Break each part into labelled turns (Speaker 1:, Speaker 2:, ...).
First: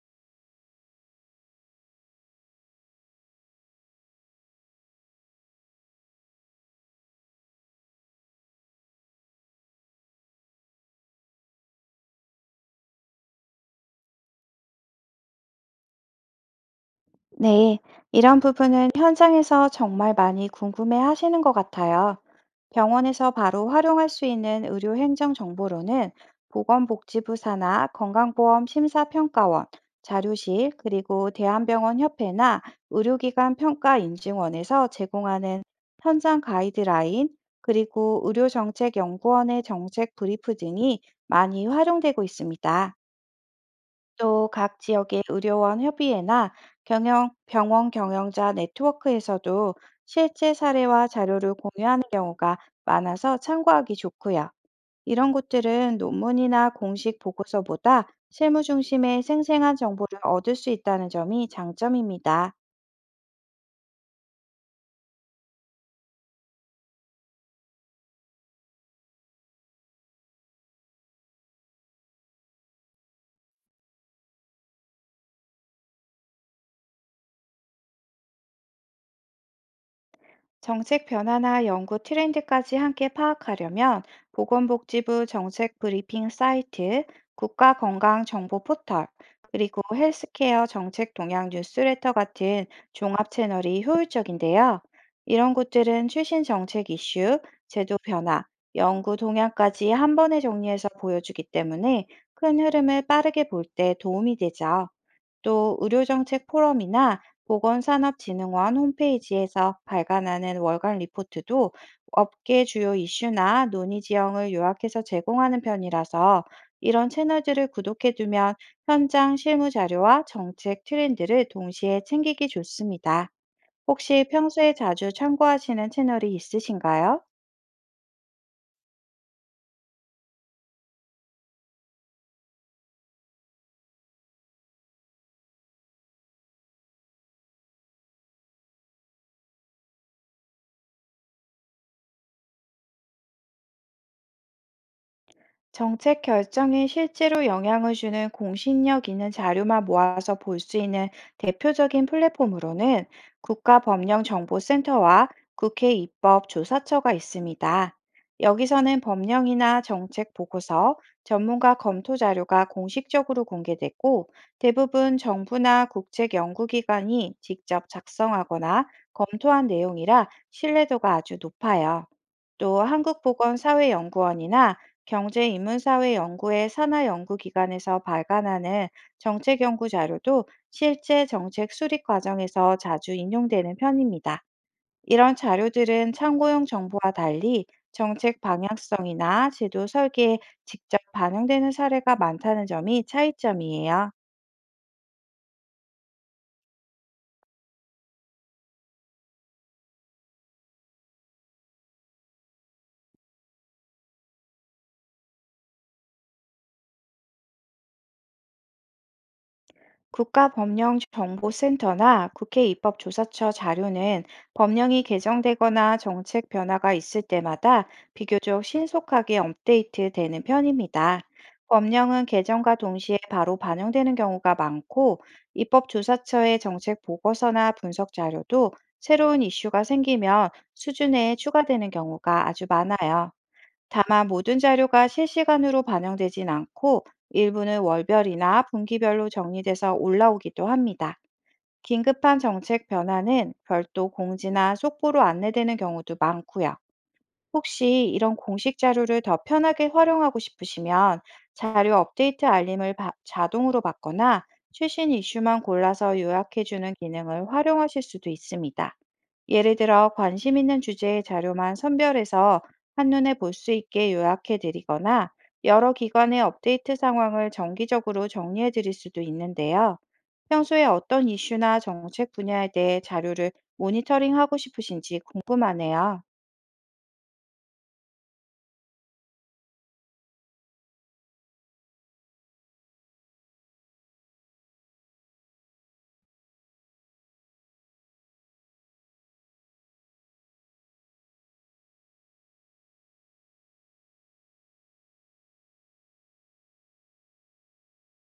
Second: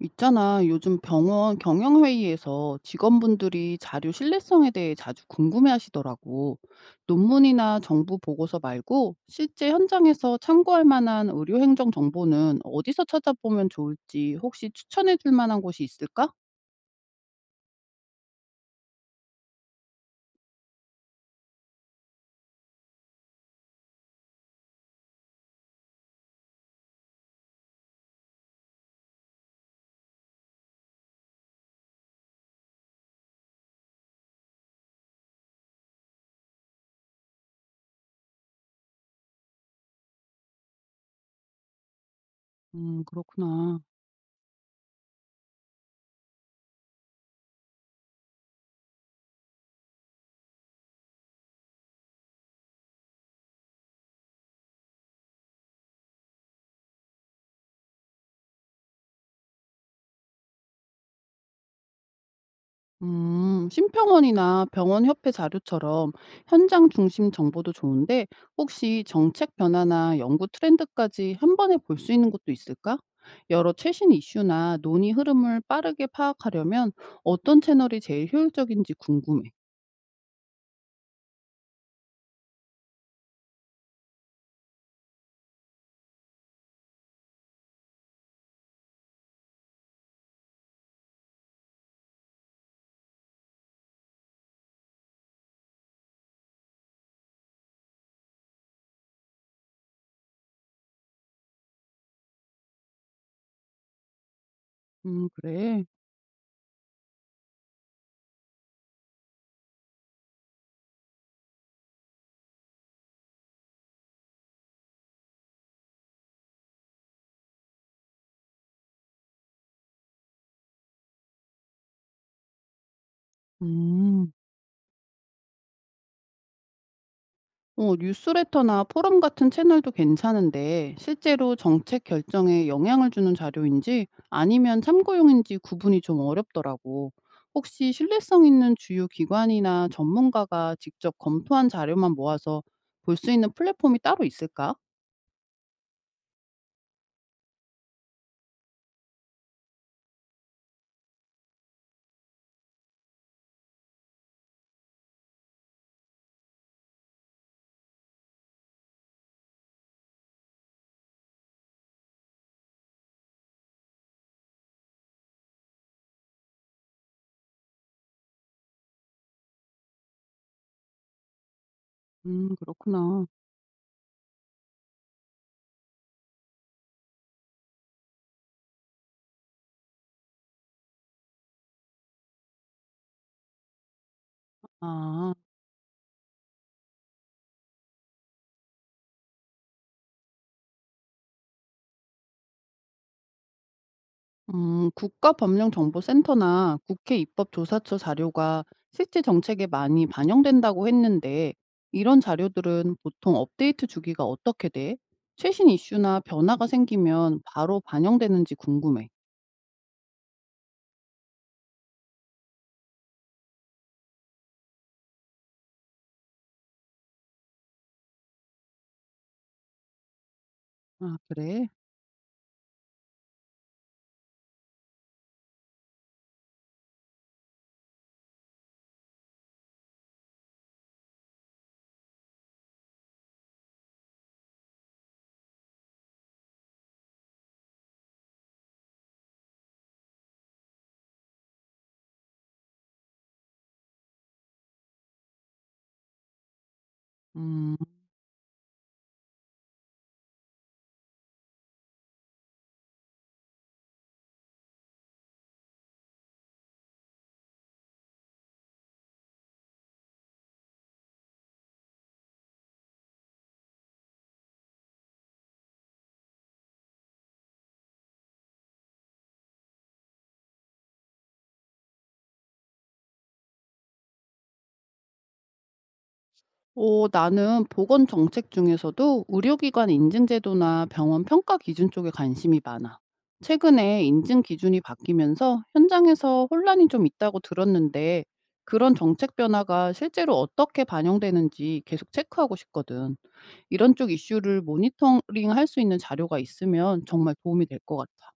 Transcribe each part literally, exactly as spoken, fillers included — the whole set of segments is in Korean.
Speaker 1: 있잖아, 요즘 병원 경영회의에서 직원분들이 자료 신뢰성에 대해 자주 궁금해하시더라고. 논문이나 정부 보고서 말고 실제 현장에서 참고할 만한 의료행정 정보는 어디서 찾아보면 좋을지 혹시 추천해 줄 만한 곳이 있을까?
Speaker 2: 네, 이런 부분은 현장에서 정말 많이 궁금해 하시는 것 같아요. 병원에서 바로 활용할 수 있는 의료 행정 정보로는 보건복지부 산하 건강보험 심사평가원, 자료실, 그리고 대한병원 협회나 의료기관 평가 인증원에서 제공하는 현장 가이드라인, 그리고 의료정책연구원의 정책 브리프 등이 많이 활용되고 있습니다.
Speaker 1: 음, 그렇구나.
Speaker 2: 또 각 지역의 의료원 협의회나 경영, 병원 경영자 네트워크에서도 실제 사례와 자료를 공유하는 경우가 많아서 참고하기 좋고요. 이런 곳들은 논문이나 공식 보고서보다 실무 중심의 생생한 정보를 얻을 수 있다는 점이 장점입니다.
Speaker 1: 음, 심평원이나 병원협회 자료처럼 현장 중심 정보도 좋은데 혹시 정책 변화나 연구 트렌드까지 한 번에 볼 수 있는 것도 있을까? 여러 최신 이슈나 논의 흐름을 빠르게 파악하려면 어떤 채널이 제일 효율적인지 궁금해.
Speaker 2: 정책 변화나 연구 트렌드까지 함께 파악하려면 보건복지부 정책 브리핑 사이트, 국가건강정보 포털, 그리고 헬스케어 정책 동향 뉴스레터 같은 종합 채널이 효율적인데요. 이런 곳들은 최신 정책 이슈, 제도 변화, 연구 동향까지 한 번에 정리해서 보여주기 때문에 큰 흐름을 빠르게 볼 때 도움이 되죠.
Speaker 1: 음,
Speaker 2: 또
Speaker 1: 그래.
Speaker 2: 의료정책 포럼이나 보건산업진흥원 홈페이지에서 발간하는 월간 리포트도 업계 주요 이슈나 논의 지형을 요약해서 제공하는 편이라서 이런 채널들을 구독해두면 현장 실무 자료와 정책 트렌드를 동시에 챙기기 좋습니다. 혹시
Speaker 1: 음.
Speaker 2: 평소에 자주 참고하시는 채널이 있으신가요?
Speaker 1: 어, 뉴스레터나 포럼 같은 채널도 괜찮은데 실제로 정책 결정에 영향을 주는 자료인지 아니면 참고용인지 구분이 좀 어렵더라고. 혹시 신뢰성 있는 주요 기관이나 전문가가 직접 검토한 자료만 모아서 볼 수 있는 플랫폼이 따로 있을까?
Speaker 2: 정책 결정에 실제로 영향을 주는 공신력 있는 자료만 모아서 볼 수 있는 대표적인 플랫폼으로는 국가법령정보센터와 국회 입법조사처가 있습니다. 여기서는 법령이나 정책 보고서, 전문가 검토 자료가 공식적으로 공개됐고, 대부분 정부나 국책연구기관이 직접 작성하거나 검토한 내용이라 신뢰도가 아주 높아요.
Speaker 1: 음,
Speaker 2: 또
Speaker 1: 그렇구나.
Speaker 2: 한국보건사회연구원이나 경제인문사회 연구의 산하연구기관에서 발간하는 정책 연구 자료도 실제 정책 수립 과정에서 자주 인용되는 편입니다.
Speaker 1: 아.
Speaker 2: 이런 자료들은 참고용 정보와 달리 정책 방향성이나 제도 설계에 직접 반영되는 사례가 많다는 점이 차이점이에요.
Speaker 1: 음, 국가법령정보센터나 국회 입법조사처 자료가 실제 정책에 많이 반영된다고 했는데, 이런 자료들은 보통 업데이트 주기가 어떻게 돼? 최신 이슈나 변화가 생기면 바로 반영되는지 궁금해.
Speaker 2: 국가법령정보센터나 국회 입법조사처 자료는 법령이 개정되거나 정책 변화가 있을 때마다 비교적 신속하게 업데이트되는
Speaker 1: 아,
Speaker 2: 편입니다.
Speaker 1: 그래?
Speaker 2: 법령은 개정과 동시에 바로 반영되는 경우가 많고, 입법조사처의 정책 보고서나 분석 자료도 새로운 이슈가 생기면 수준에 추가되는 경우가 아주 많아요. 다만 모든 자료가 실시간으로 반영되진 않고, 일부는 월별이나 분기별로 정리돼서 올라오기도 합니다. 긴급한 정책 변화는 별도 공지나 속보로 안내되는 경우도 많고요.
Speaker 1: 음.
Speaker 2: 혹시 이런 공식 자료를 더 편하게 활용하고 싶으시면 자료 업데이트 알림을 바- 자동으로 받거나 최신 이슈만 골라서 요약해주는 기능을 활용하실 수도 있습니다. 예를 들어 관심 있는 주제의 자료만 선별해서 한눈에 볼 수 있게 요약해드리거나, 여러 기관의 업데이트 상황을 정기적으로 정리해드릴 수도 있는데요. 평소에 어떤 이슈나 정책 분야에 대해 자료를 모니터링하고 싶으신지 궁금하네요.
Speaker 1: 어, 나는 보건 정책 중에서도 의료기관 인증 제도나 병원 평가 기준 쪽에 관심이 많아. 최근에 인증 기준이 바뀌면서 현장에서 혼란이 좀 있다고 들었는데 그런 정책 변화가 실제로 어떻게 반영되는지 계속 체크하고 싶거든. 이런 쪽 이슈를 모니터링 할 수 있는 자료가 있으면 정말 도움이 될 것 같아.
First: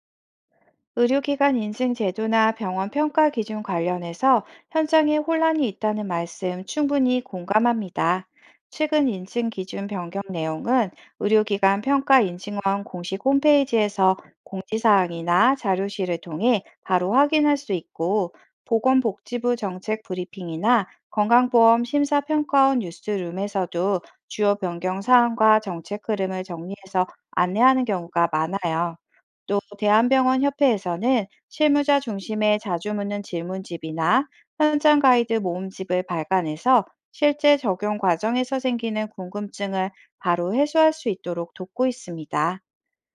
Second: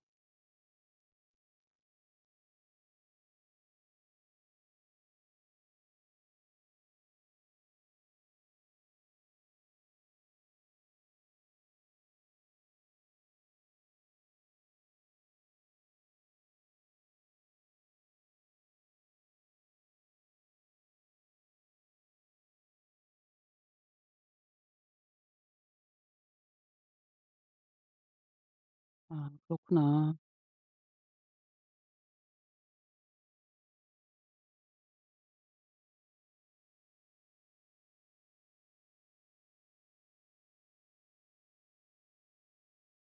Speaker 2: 의료기관 인증 제도나 병원 평가 기준 관련해서 현장에 혼란이 있다는 말씀 충분히 공감합니다. 최근 인증 기준 변경 내용은 의료기관 평가 인증원 공식 홈페이지에서 공지사항이나 자료실을 통해 바로 확인할 수 있고, 보건복지부 정책 브리핑이나 건강보험 심사평가원 뉴스룸에서도 주요 변경 사항과 정책 흐름을 정리해서 안내하는 경우가 많아요.
Speaker 1: 아,
Speaker 2: 또
Speaker 1: 그렇구나.
Speaker 2: 대한병원 협회에서는 실무자 중심의 자주 묻는 질문집이나 현장 가이드 모음집을 발간해서 실제 적용 과정에서 생기는 궁금증을 바로 해소할 수 있도록 돕고 있습니다.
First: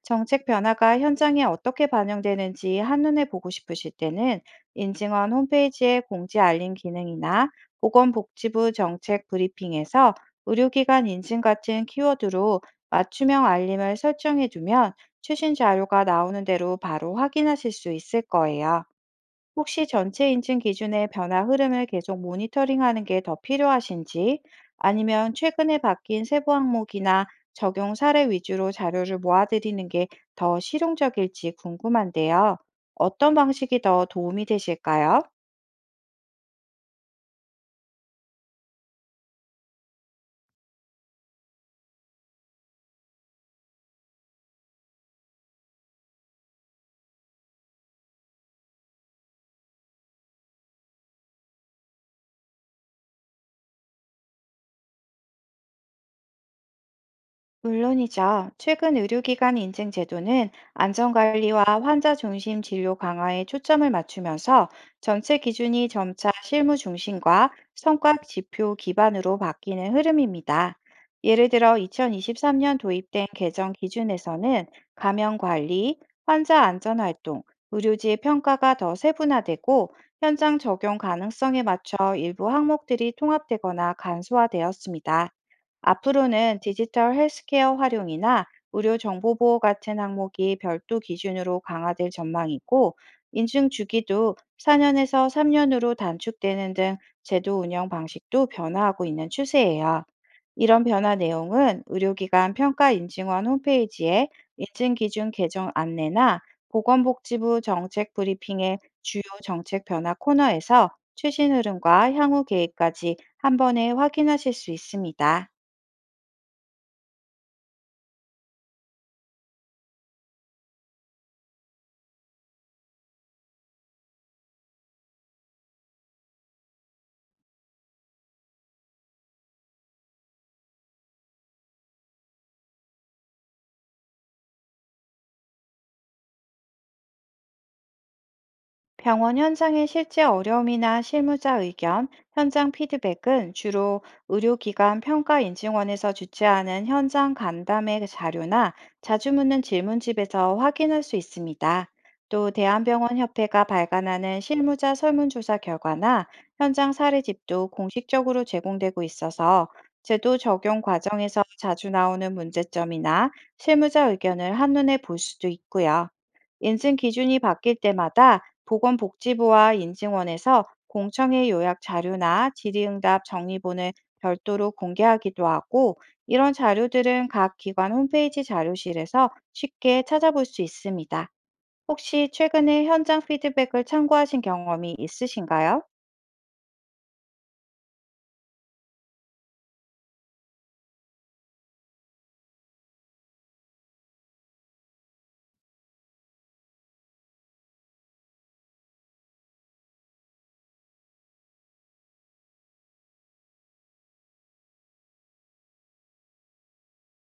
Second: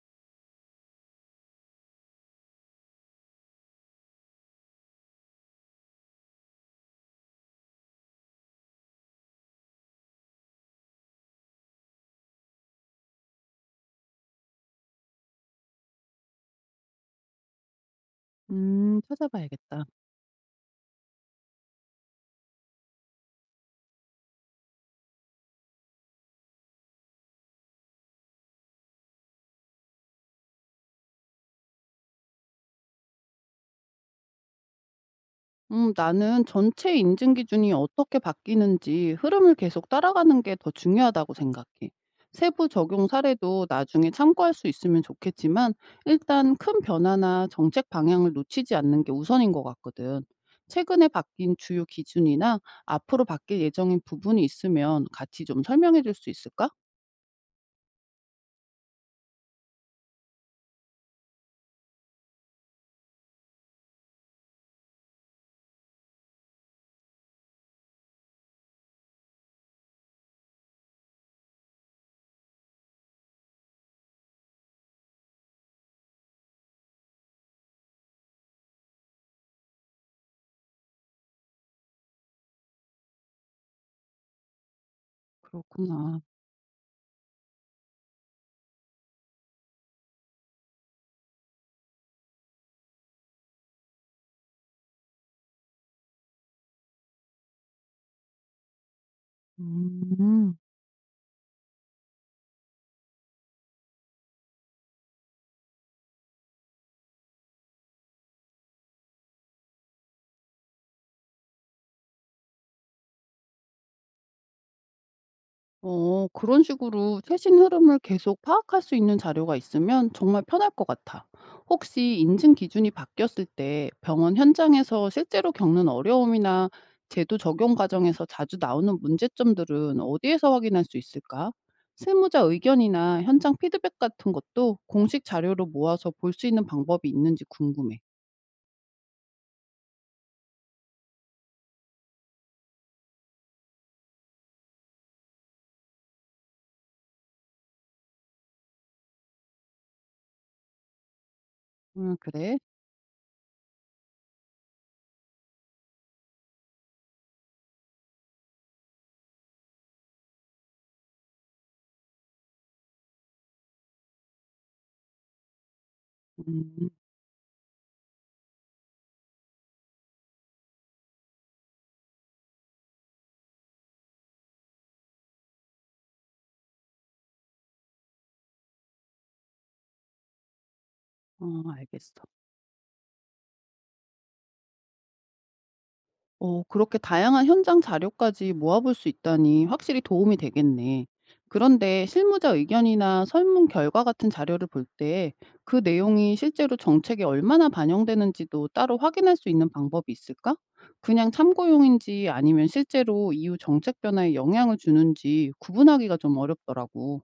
Speaker 2: 정책 변화가 현장에 어떻게 반영되는지 한눈에 보고 싶으실 때는 인증원 홈페이지에 공지 알림 기능이나 보건복지부 정책 브리핑에서 의료기관 인증 같은 키워드로 맞춤형 알림을 설정해 두면 최신 자료가 나오는 대로 바로 확인하실 수 있을 거예요.
Speaker 1: 음, 찾아봐야겠다.
Speaker 2: 혹시 전체 인증 기준의 변화 흐름을 계속 모니터링하는 게 더 필요하신지, 아니면 최근에 바뀐 세부 항목이나 적용 사례 위주로 자료를 모아드리는 게 더 실용적일지 궁금한데요. 어떤 방식이 더 도움이 되실까요?
Speaker 1: 음, 나는 전체 인증 기준이 어떻게 바뀌는지 흐름을 계속 따라가는 게 더 중요하다고 생각해. 세부 적용 사례도 나중에 참고할 수 있으면 좋겠지만, 일단 큰 변화나 정책 방향을 놓치지 않는 게 우선인 것 같거든. 최근에 바뀐 주요 기준이나 앞으로 바뀔 예정인 부분이 있으면 같이 좀 설명해 줄 수 있을까?
Speaker 2: 물론이죠. 최근 의료기관 인증 제도는 안전관리와 환자 중심 진료 강화에 초점을 맞추면서 정책 기준이 점차 실무 중심과 성과 지표 기반으로 바뀌는 흐름입니다. 예를 들어 이천이십삼 년 도입된 개정 기준에서는 감염 관리, 환자 안전 활동, 의료지의 평가가 더 세분화되고, 현장 적용 가능성에 맞춰 일부 항목들이 통합되거나 간소화되었습니다.
Speaker 1: 그렇구나.
Speaker 2: 앞으로는 디지털 헬스케어 활용이나 의료 정보 보호 같은 항목이 별도 기준으로 강화될 전망이고, 인증 주기도 사 년에서 삼 년으로 단축되는 등 제도 운영 방식도 변화하고 있는 추세예요.
Speaker 1: 음.
Speaker 2: 이런 변화 내용은 의료기관 평가 인증원 홈페이지에 인증 기준 개정 안내나 보건복지부 정책 브리핑의 주요 정책 변화 코너에서 최신 흐름과 향후 계획까지 한 번에 확인하실 수 있습니다.
Speaker 1: 어, 그런 식으로 최신 흐름을 계속 파악할 수 있는 자료가 있으면 정말 편할 것 같아. 혹시 인증 기준이 바뀌었을 때 병원 현장에서 실제로 겪는 어려움이나 제도 적용 과정에서 자주 나오는 문제점들은 어디에서 확인할 수 있을까? 실무자 의견이나 현장 피드백 같은 것도 공식 자료로 모아서 볼 수 있는 방법이 있는지 궁금해.
Speaker 2: 병원 현장의 실제 어려움이나 실무자 의견, 현장 피드백은 주로 의료기관 평가인증원에서 주최하는 현장 간담회 자료나 자주 묻는 질문집에서 확인할 수 있습니다.
Speaker 1: 음,
Speaker 2: 또
Speaker 1: 그래?
Speaker 2: 대한병원협회가 발간하는 실무자 설문조사 결과나 현장 사례집도 공식적으로 제공되고 있어서 제도 적용 과정에서 자주 나오는 문제점이나 실무자 의견을 한눈에 볼 수도 있고요.
Speaker 1: 음,
Speaker 2: 인증 기준이 바뀔 때마다 보건복지부와 인증원에서 공청회 요약 자료나 질의응답 정리본을 별도로 공개하기도 하고, 이런 자료들은 각 기관 홈페이지 자료실에서 쉽게 찾아볼 수 있습니다.
Speaker 1: 어, 알겠어.
Speaker 2: 혹시 최근에 현장 피드백을 참고하신 경험이 있으신가요?
Speaker 1: 어, 그렇게 다양한 현장 자료까지 모아볼 수 있다니 확실히 도움이 되겠네. 그런데 실무자 의견이나 설문 결과 같은 자료를 볼 때 그 내용이 실제로 정책에 얼마나 반영되는지도 따로 확인할 수 있는 방법이 있을까? 그냥 참고용인지 아니면 실제로 이후 정책 변화에 영향을 주는지 구분하기가 좀 어렵더라고.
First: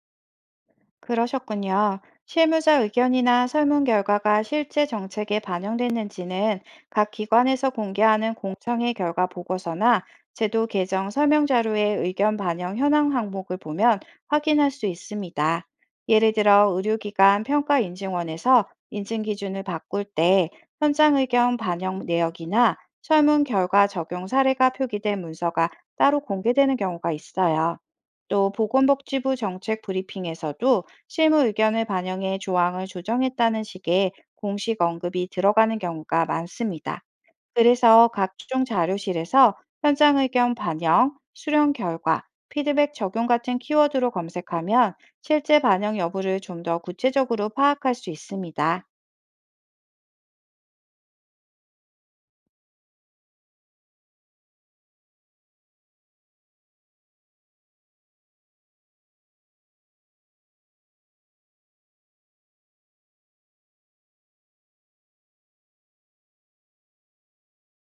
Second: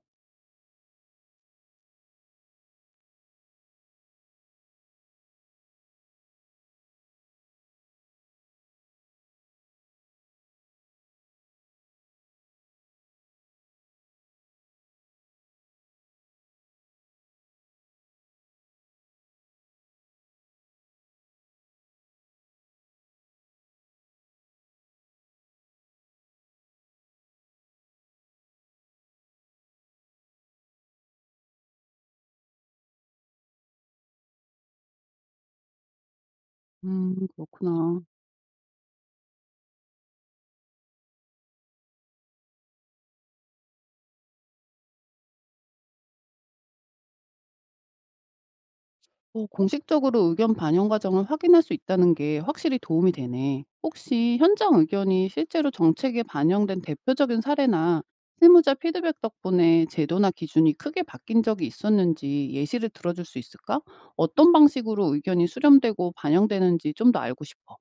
Speaker 2: 그러셨군요. 실무자 의견이나 설문 결과가 실제 정책에 반영됐는지는 각 기관에서 공개하는 공청회 결과 보고서나 제도 개정 설명 자료의 의견 반영 현황 항목을 보면 확인할 수 있습니다. 예를 들어 의료기관 평가 인증원에서 인증 기준을 바꿀 때 현장 의견 반영 내역이나 설문 결과 적용 사례가 표기된 문서가 따로 공개되는 경우가 있어요. 또 보건복지부 정책 브리핑에서도 실무 의견을 반영해 조항을 조정했다는 식의 공식 언급이 들어가는 경우가 많습니다.
Speaker 1: 음, 그렇구나.
Speaker 2: 그래서 각종 자료실에서 현장 의견 반영, 수령 결과, 피드백 적용 같은 키워드로 검색하면 실제 반영 여부를 좀 더 구체적으로 파악할 수 있습니다.
Speaker 1: 어, 공식적으로 의견 반영 과정을 확인할 수 있다는 게 확실히 도움이 되네. 혹시 현장 의견이 실제로 정책에 반영된 대표적인 사례나 실무자 피드백 덕분에 제도나 기준이 크게 바뀐 적이 있었는지 예시를 들어줄 수 있을까? 어떤 방식으로 의견이 수렴되고 반영되는지 좀 더 알고 싶어.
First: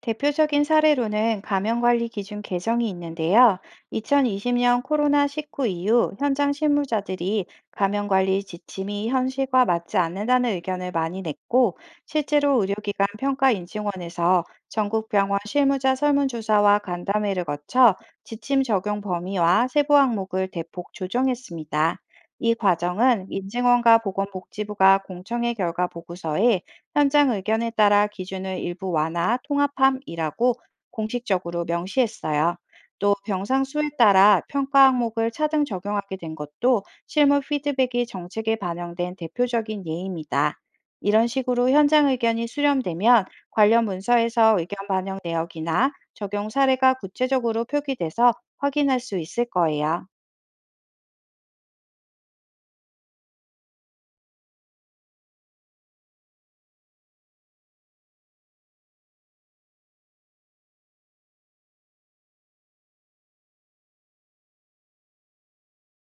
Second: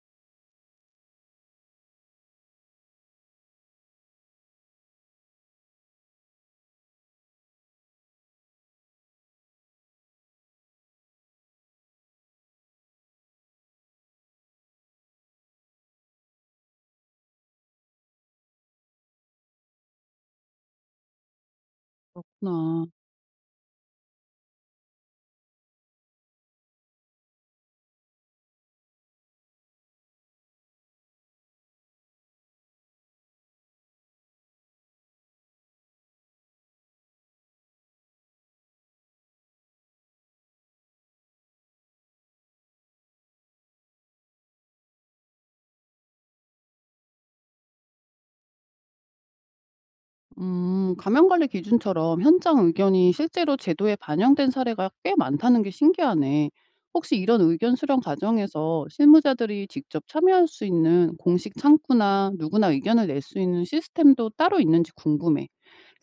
Speaker 2: 대표적인 사례로는 감염관리 기준 개정이 있는데요. 이천이십 년 코로나십구 이후 현장 실무자들이 감염관리 지침이 현실과 맞지 않는다는 의견을 많이 냈고, 실제로 의료기관 평가인증원에서 전국병원 실무자 설문조사와 간담회를 거쳐 지침 적용 범위와 세부 항목을 대폭 조정했습니다. 이
Speaker 1: 그렇구나.
Speaker 2: 과정은 인증원과 보건복지부가 공청회 결과 보고서에 현장 의견에 따라 기준을 일부 완화, 통합함이라고 공식적으로 명시했어요. 또 병상 수에 따라 평가 항목을 차등 적용하게 된 것도 실무 피드백이 정책에 반영된 대표적인 예입니다. 이런 식으로 현장 의견이 수렴되면 관련 문서에서 의견 반영 내역이나 적용 사례가 구체적으로 표기돼서 확인할 수 있을 거예요.
Speaker 1: 음, 감염관리 기준처럼 현장 의견이 실제로 제도에 반영된 사례가 꽤 많다는 게 신기하네. 혹시 이런 의견 수렴 과정에서 실무자들이 직접 참여할 수 있는 공식 창구나 누구나 의견을 낼 수 있는 시스템도 따로 있는지 궁금해.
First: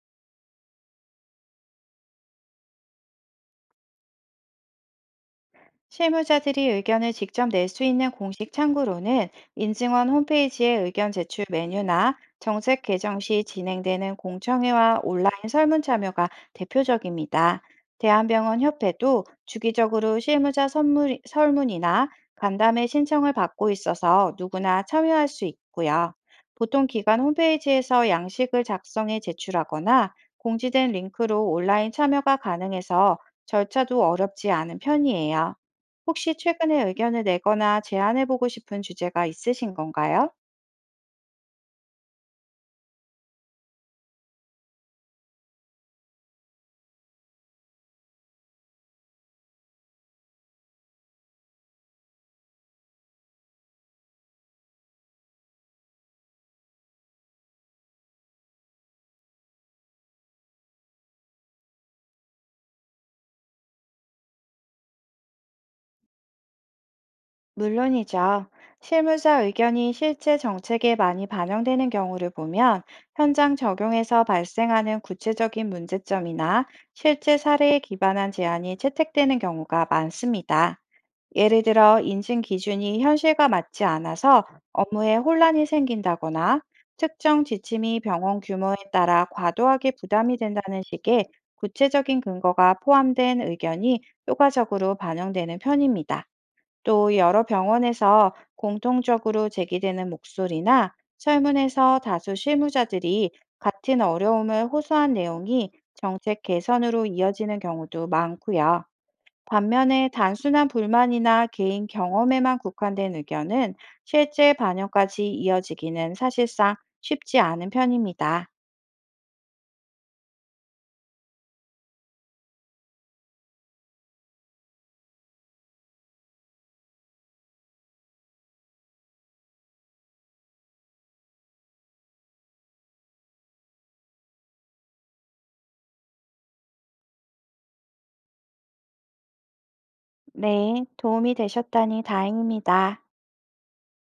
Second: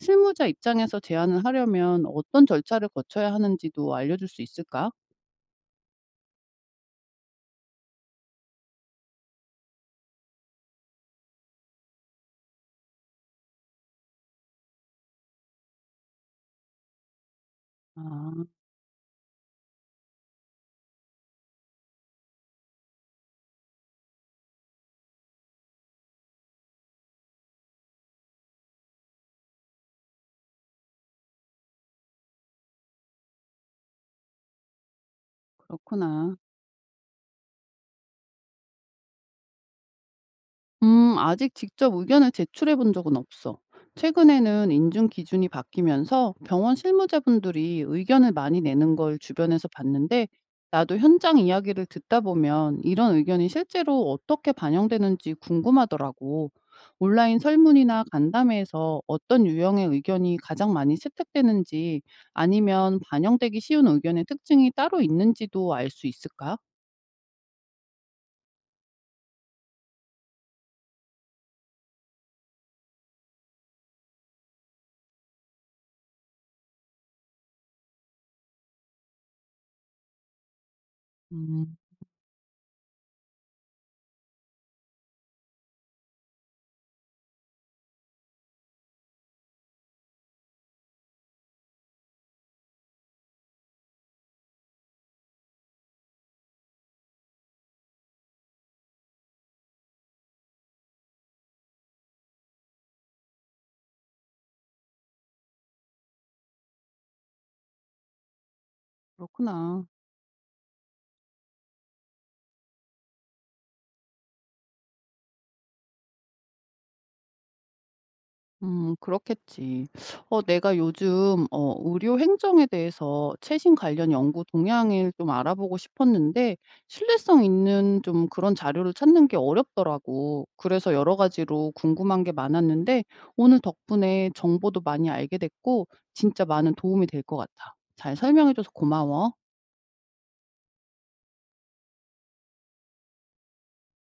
Speaker 1: 실무자 입장에서 제안을 하려면 어떤 절차를 거쳐야 하는지도 알려줄 수 있을까?
Speaker 2: 실무자들이 의견을 직접 낼 수 있는 공식 창구로는 인증원 홈페이지의 의견 제출 메뉴나 정책 개정 시 진행되는 공청회와 온라인 설문 참여가 대표적입니다.
Speaker 1: 아,
Speaker 2: 대한병원 협회도 주기적으로 실무자 선물- 설문이나 간담회 신청을 받고 있어서 누구나 참여할 수 있고요. 보통 기관 홈페이지에서 양식을 작성해 제출하거나 공지된 링크로 온라인 참여가 가능해서 절차도 어렵지 않은 편이에요. 혹시
Speaker 1: 그렇구나.
Speaker 2: 최근에 의견을 내거나 제안해 보고 싶은 주제가 있으신 건가요?
Speaker 1: 음, 아직 직접 의견을 제출해 본 적은 없어. 최근에는 인증 기준이 바뀌면서 병원 실무자분들이 의견을 많이 내는 걸 주변에서 봤는데, 나도 현장 이야기를 듣다 보면 이런 의견이 실제로 어떻게 반영되는지 궁금하더라고. 온라인 설문이나 간담회에서 어떤 유형의 의견이 가장 많이 채택되는지 아니면 반영되기 쉬운 의견의 특징이 따로 있는지도 알 수 있을까?
Speaker 2: 물론이죠. 실무자 의견이 실제 정책에 많이 반영되는 경우를 보면 현장 적용에서 발생하는 구체적인 문제점이나 실제 사례에 기반한 제안이 채택되는 경우가 많습니다. 예를
Speaker 1: 음,
Speaker 2: 들어 인증 기준이 현실과 맞지 않아서 업무에 혼란이 생긴다거나 특정 지침이 병원 규모에 따라 과도하게 부담이 된다는 식의 구체적인 근거가 포함된 의견이 효과적으로 반영되는 편입니다. 또 여러 병원에서 공통적으로 제기되는 목소리나 설문에서 다수 실무자들이 같은 어려움을 호소한 내용이 정책 개선으로 이어지는 경우도 많고요.
Speaker 1: 그렇구나.
Speaker 2: 반면에 단순한 불만이나 개인 경험에만 국한된 의견은 실제 반영까지 이어지기는 사실상 쉽지 않은 편입니다.
Speaker 1: 음, 그렇겠지. 어 내가 요즘 어 의료 행정에 대해서 최신 관련 연구 동향을 좀 알아보고 싶었는데 신뢰성 있는 좀 그런 자료를 찾는 게 어렵더라고. 그래서 여러 가지로 궁금한 게 많았는데 오늘 덕분에 정보도 많이 알게 됐고 진짜 많은 도움이 될 것 같아. 잘 설명해 줘서 고마워.
Speaker 2: 네, 도움이 되셨다니 다행입니다.